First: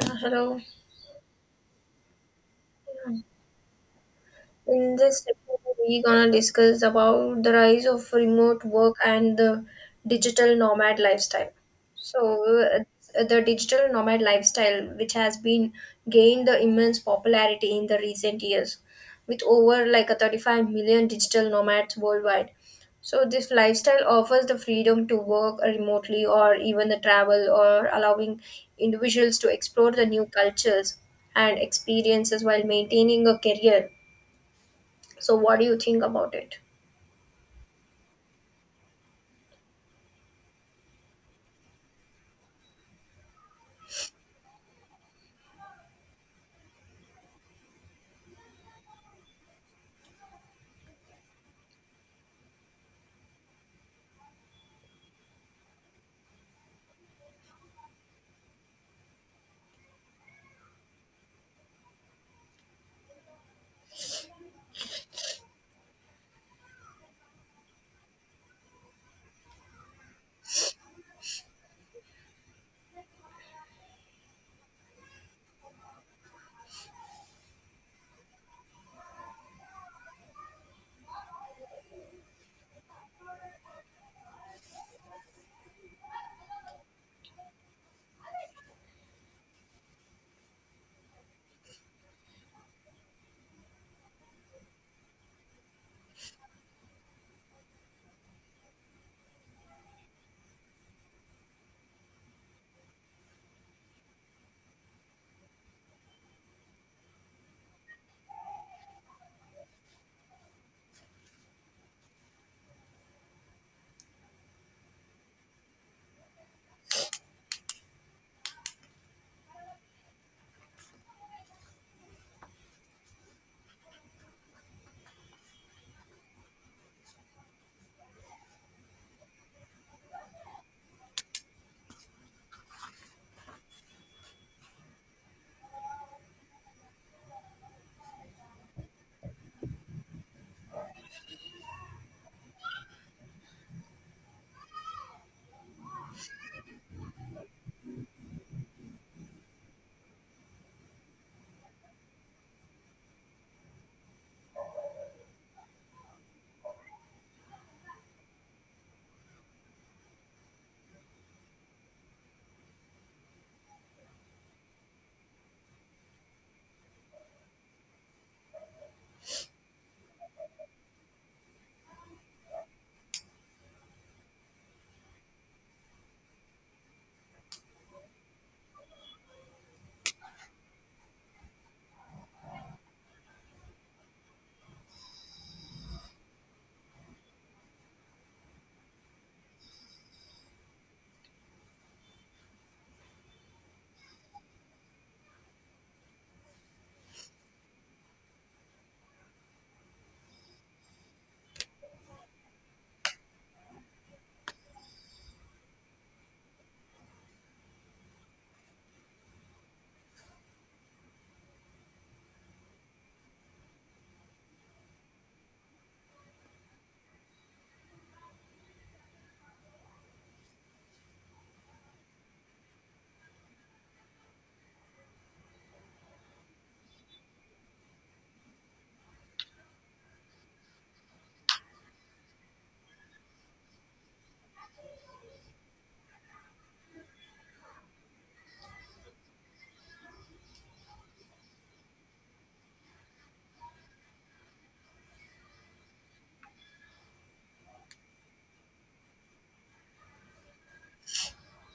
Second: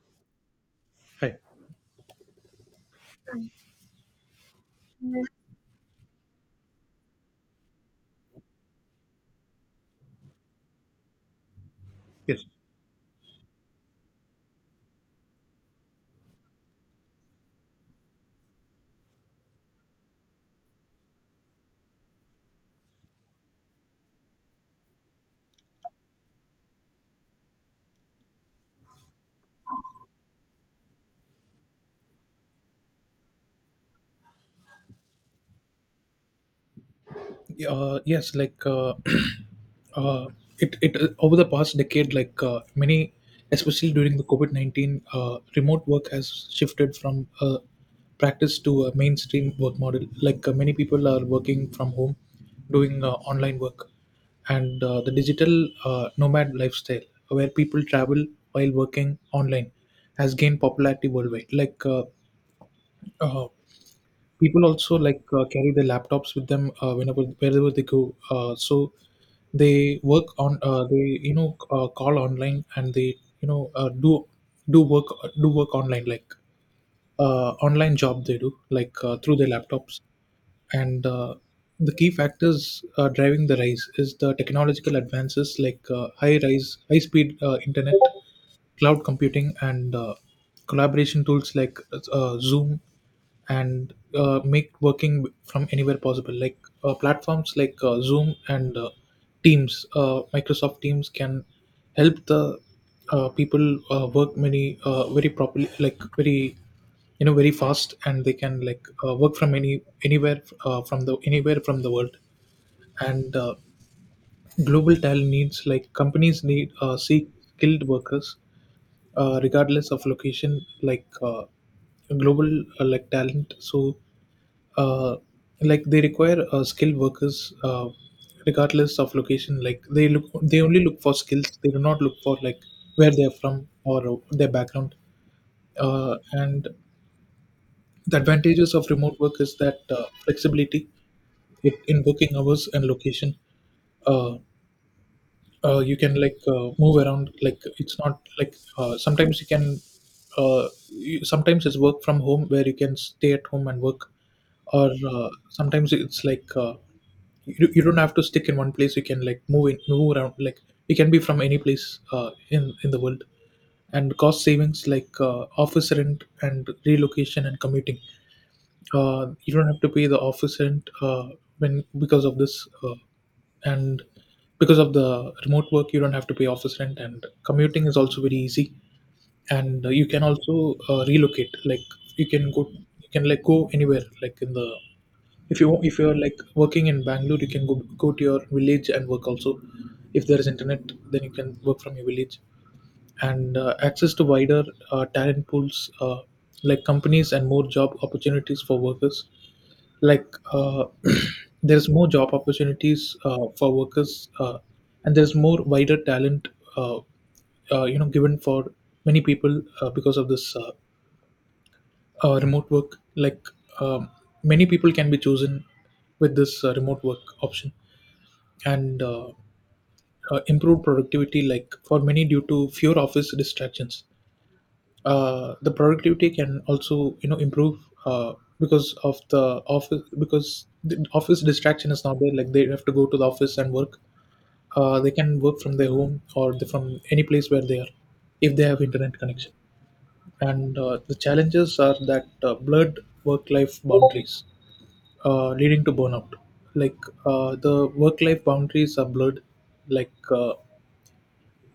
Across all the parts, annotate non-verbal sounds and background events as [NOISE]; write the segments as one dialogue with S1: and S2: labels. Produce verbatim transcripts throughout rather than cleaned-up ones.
S1: Hello.
S2: Hi.
S1: In this episode, we're gonna discuss about the rise of remote work and the digital nomad lifestyle.
S2: Yes.
S1: So, uh, the digital nomad lifestyle, which has been gained the immense popularity in the recent years, with over like a thirty-five million digital nomads worldwide. So, this lifestyle offers the freedom to work remotely or even the travel, or allowing individuals to explore the new cultures and experiences while maintaining a career, so what do you think about it?
S2: Uh, yes. Like uh, [CLEARS THROAT] uh, it. It uh, over the past decade, like uh, many, especially during the COVID nineteen, uh, remote work has shifted from uh, practice to a mainstream work model. Like uh, many people are working from home, doing uh, online work, and uh, the digital uh, nomad lifestyle, where people travel while working online, has gained popularity worldwide. Like uh, uh, people also like uh, carry their laptops with them uh, whenever wherever they go, uh, so they work on, uh, they you know uh, call online, and they you know uh, do do work do work online, like uh, online job they do, like uh, through their laptops. And uh, the key factors uh, driving the rise is the technological advances, like uh, high rise high speed uh, internet, cloud computing, and uh, collaboration tools like uh, Zoom, and uh, make working from anywhere possible. Like uh, platforms like uh, Zoom and uh, Teams, uh, Microsoft Teams, can help the uh, people uh, work many uh, very properly, like very, you know very fast, and they can like uh, work from any anywhere, uh, from the anywhere from the world. And uh, global talent needs, like companies need uh, seek skilled workers uh, regardless of location, like uh, global, uh, like talent, so uh, like they require uh, skilled workers uh, regardless of location, like they look they only look for skills, they do not look for like where they're from, or uh, their background. Uh, and the advantages of remote work is that uh, flexibility in in working hours and location. uh, uh, you can like uh, move around, like it's not like, uh, sometimes you can, uh, you, sometimes it's work from home where you can stay at home and work, or uh, sometimes it's like, uh, you, you don't have to stick in one place, you can like move in move around, like you can be from any place uh, in in the world. And cost savings, like uh, office rent and relocation and commuting, uh, you don't have to pay the office rent, uh, when because of this, uh, and because of the remote work, you don't have to pay office rent, and commuting is also very easy, and uh, you can also uh, relocate, like you can go, you can like go anywhere, like in the, if you if you're like working in Bangalore, you can go go to your village and work also, if there is internet, then you can work from your village. And uh, access to wider uh, talent pools, uh, like companies and more job opportunities for workers, like uh, [CLEARS THROAT] there's more job opportunities uh, for workers, uh, and there's more wider talent, uh, uh, you know given for many people uh, because of this, uh, uh, remote work, like um, many people can be chosen with this uh, remote work option. And uh, uh, improved productivity, like for many, due to fewer office distractions, uh, the productivity can also, you know improve, uh, because of the office, because the office distraction is not there, like they have to go to the office and work, uh, they can work from their home or the, from any place where they are, if they have internet connection. And uh, the challenges are that uh, blurred work life boundaries uh, leading to burnout, like uh, the work life boundaries are blurred, like uh,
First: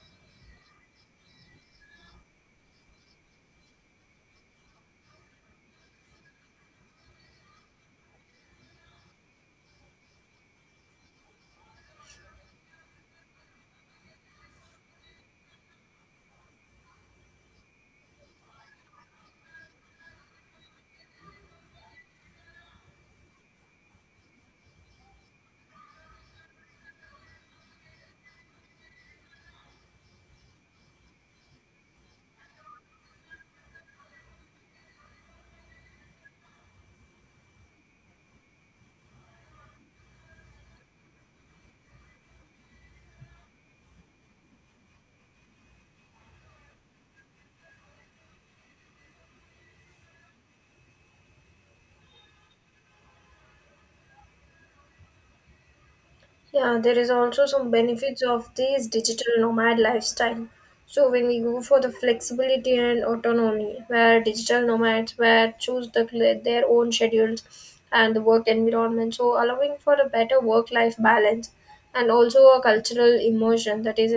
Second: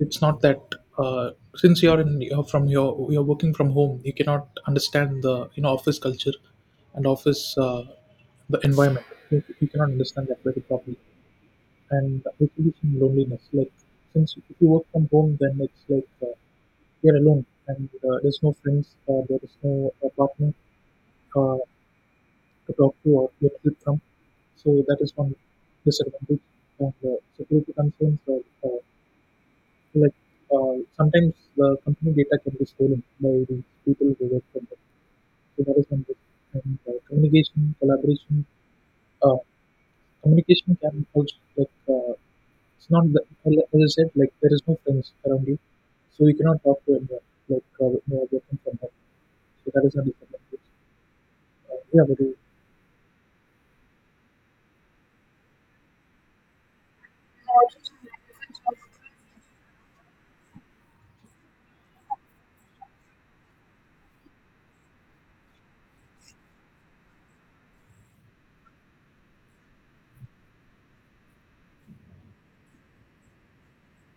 S2: it's not that, uh, since you're in, you're from your, you're working from home, you cannot understand the, you know office culture and office, uh, the environment, you, you cannot understand that very properly. And it is in loneliness, like since if you work from home, then it's like uh, you're alone, and uh, there's no friends, uh, there is no uh, partner uh, to talk to or get help from. So that is one disadvantage. And uh, security concerns are, uh, Like uh, sometimes the company data can be stolen by the people who work for them. So that is one thing. And uh, communication, collaboration, uh, communication can also, like, uh, it's not the, as I said, like there is no friends around you, so you cannot talk to anyone, like uh, you are working from home. So that is a disadvantage. Uh, yeah, but you,
S1: Yeah, there is also some benefits of this digital nomad lifestyle. So when we go for the flexibility and autonomy, where digital nomads where choose the, their own schedules and the work environment, so allowing for a better work-life balance, and also a cultural immersion, that is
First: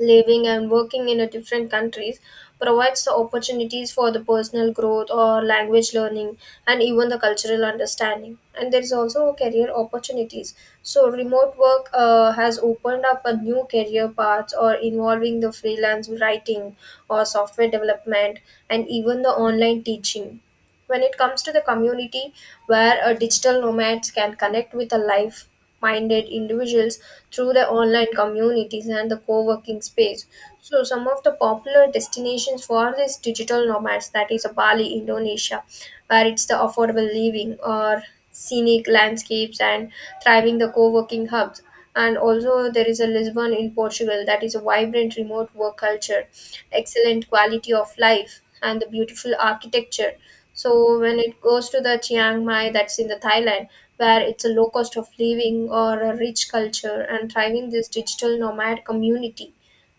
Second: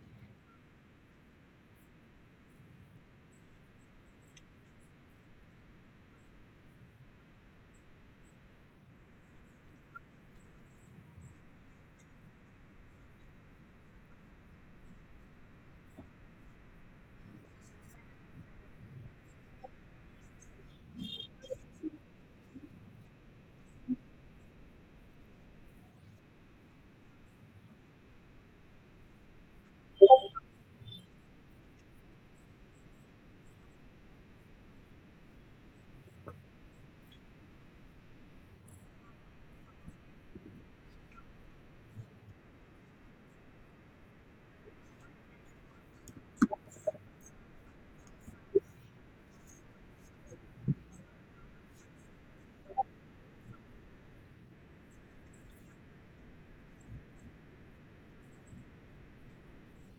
S1: living and working in a different countries, provides the opportunities for the personal growth or language learning and even the cultural understanding. And there is also career opportunities, so remote work uh, has opened up a new career paths or involving the freelance writing or software development and even the online teaching. When it comes to the community, where uh, digital nomads can connect with a life minded individuals through the online communities and the co-working space. So some of the popular destinations for these digital nomads, that is uh, Bali, Indonesia, where it's the affordable living or scenic landscapes and thriving the co-working hubs. And also there is a Lisbon in Portugal, that is a vibrant remote work culture, excellent quality of life and the beautiful architecture. So when it goes to the Chiang Mai, that's in the Thailand, where it's a low cost of living or a rich culture and thriving this digital nomad community.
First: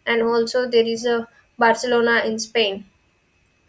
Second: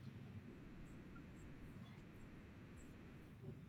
S1: And also there is a Barcelona in Spain,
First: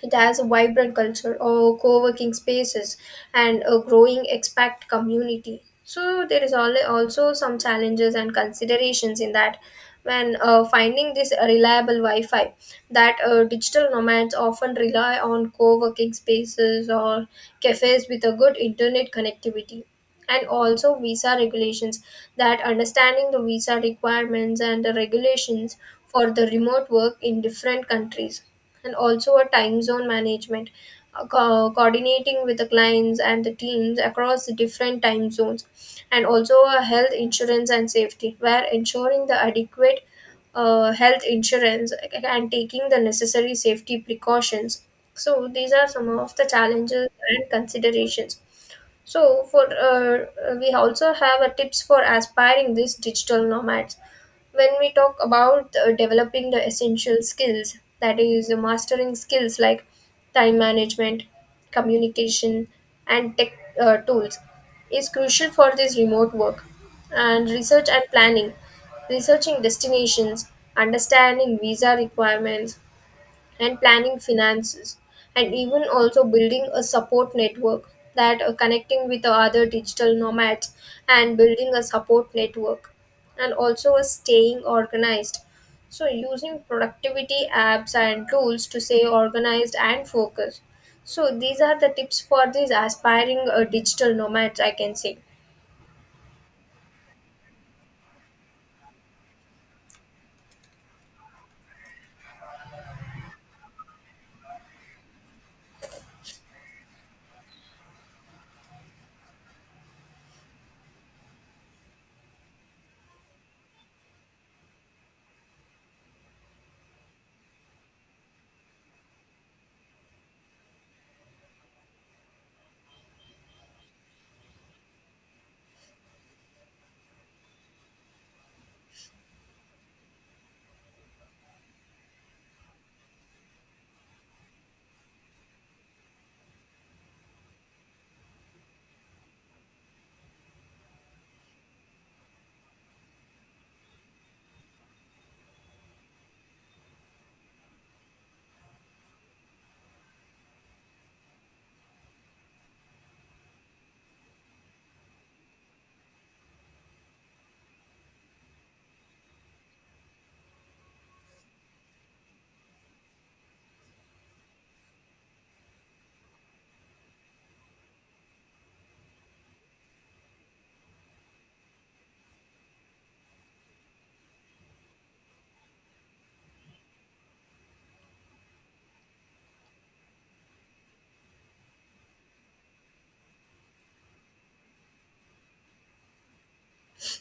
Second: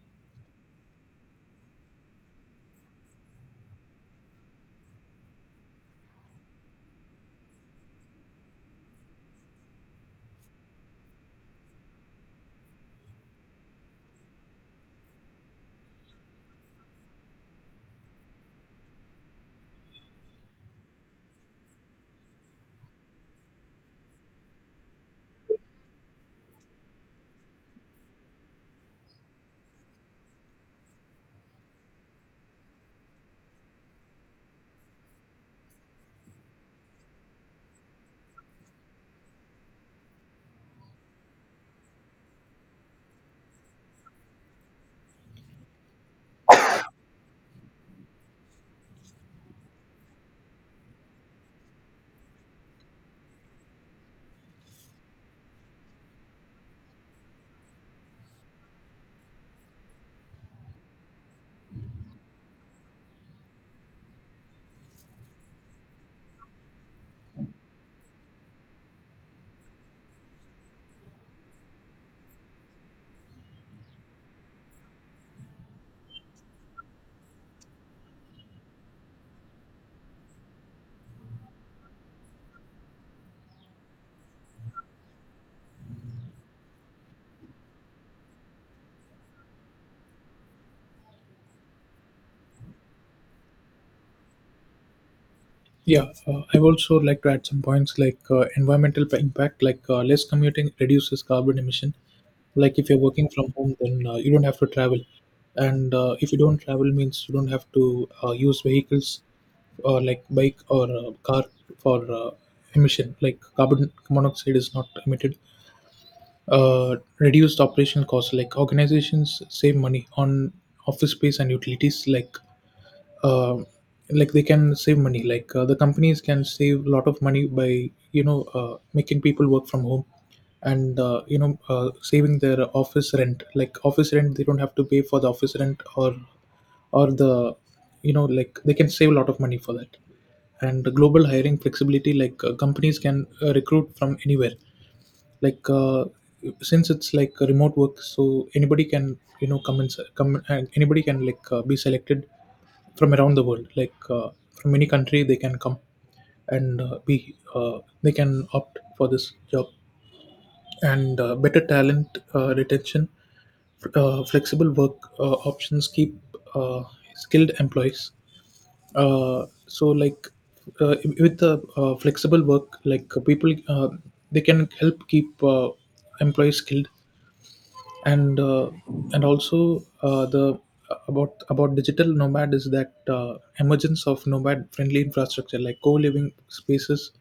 S1: it has a vibrant culture of co-working spaces and a growing expat community. So there is al- also some challenges and considerations in that. When uh, finding this reliable Wi-Fi, that uh, digital nomads often rely on co-working spaces or cafes with a good internet connectivity. And also visa regulations, that understanding the visa requirements and the regulations for the remote work in different countries. And also a time zone management, uh, co- coordinating with the clients and the teams across the different time zones, and also a health insurance and safety, where ensuring the adequate uh, health insurance and taking the necessary safety precautions. So, these are some of the challenges and considerations. So for uh, we also have a tips for aspiring these digital nomads. When we talk about uh, developing the essential skills, that is uh, mastering skills like time management, communication, and tech uh, tools, is crucial for this remote work. And research and planning, researching destinations, understanding visa requirements, and planning finances, and even also building a support network, that uh, connecting with the other digital nomads and building a support network, and also a staying organized, so using productivity apps and tools to stay organized and focused. So these are the tips for these aspiring uh, digital nomads I can say.
S2: yeah, uh, I also like to add some points, like uh, environmental p- impact, like uh, less commuting reduces carbon emission, like if you're working from home, then uh, you don't have to travel. And uh, if you don't travel means you don't have to uh, use vehicles or like bike or uh, car for uh, emission, like carbon monoxide is not emitted. Uh, reduced operation costs, like organizations save money on office space and utilities, like uh, like they can save money, like uh, the companies can save a lot of money by, you know uh, making people work from home, and uh, you know uh, saving their office rent, like office rent they don't have to pay for the office rent, or or the, you know like they can save a lot of money for that. And the global hiring flexibility, like uh, companies can uh, recruit from anywhere, like uh, since it's like a remote work, so anybody can, you know come and come and anybody can, like, uh, be selected from around the world, like uh, from any country they can come, and uh, be uh, they can opt for this job. And uh, better talent uh, retention, uh, flexible work uh, options keep uh, skilled employees, uh, so like uh, with the uh, flexible work, like uh, people, uh, they can help keep uh, employees skilled. And uh, and also uh, the about about digital nomad is that uh, emergence of nomad friendly infrastructure, like co-living spaces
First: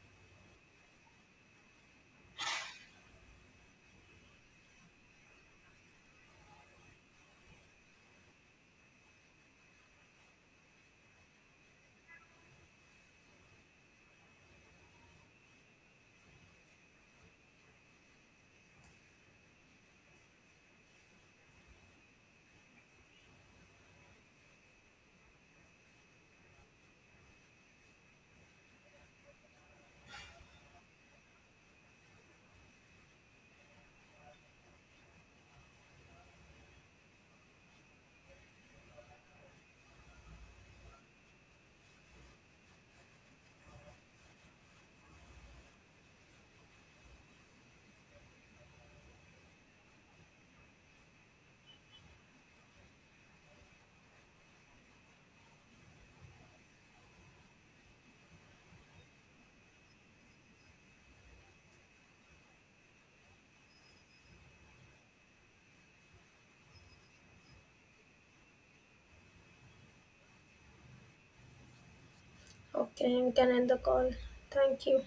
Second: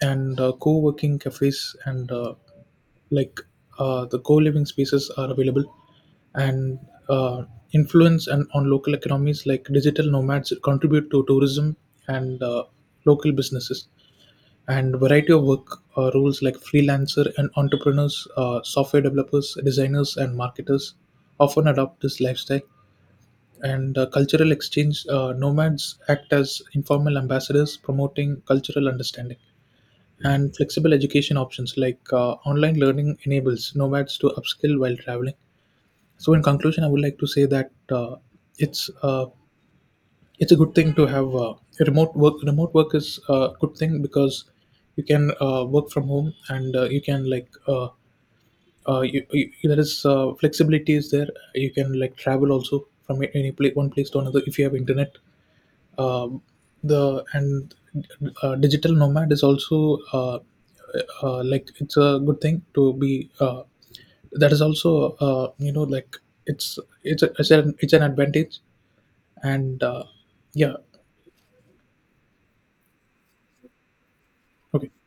S2: and uh, co-working cafes, and uh, like uh, the co-living spaces are available. And uh, influence and on local economies, like digital nomads contribute to tourism and uh, local businesses, and variety of work uh, roles, like freelancer and entrepreneurs, uh, software developers, designers, and marketers often adopt this lifestyle. And uh, cultural exchange, uh, nomads act as informal ambassadors, promoting cultural understanding, and flexible education options, like uh, online learning enables nomads to upskill while traveling. So in conclusion, I would like to say that, uh, it's uh, it's a good thing to have uh, remote work. Remote work is a good thing because you can uh, work from home, and uh, you can like, uh, uh, you, you, there is uh, flexibility is there, you can like travel also from a- any place, one place to another, if you have internet. um, the, and uh, digital nomad is also, uh, uh, like it's a good thing to be. Uh, that is also, uh, you know like, it's it's a, it's an it's an advantage. And uh, yeah.
S1: Okay, we can end the call. Thank
S2: Okay.
S1: you.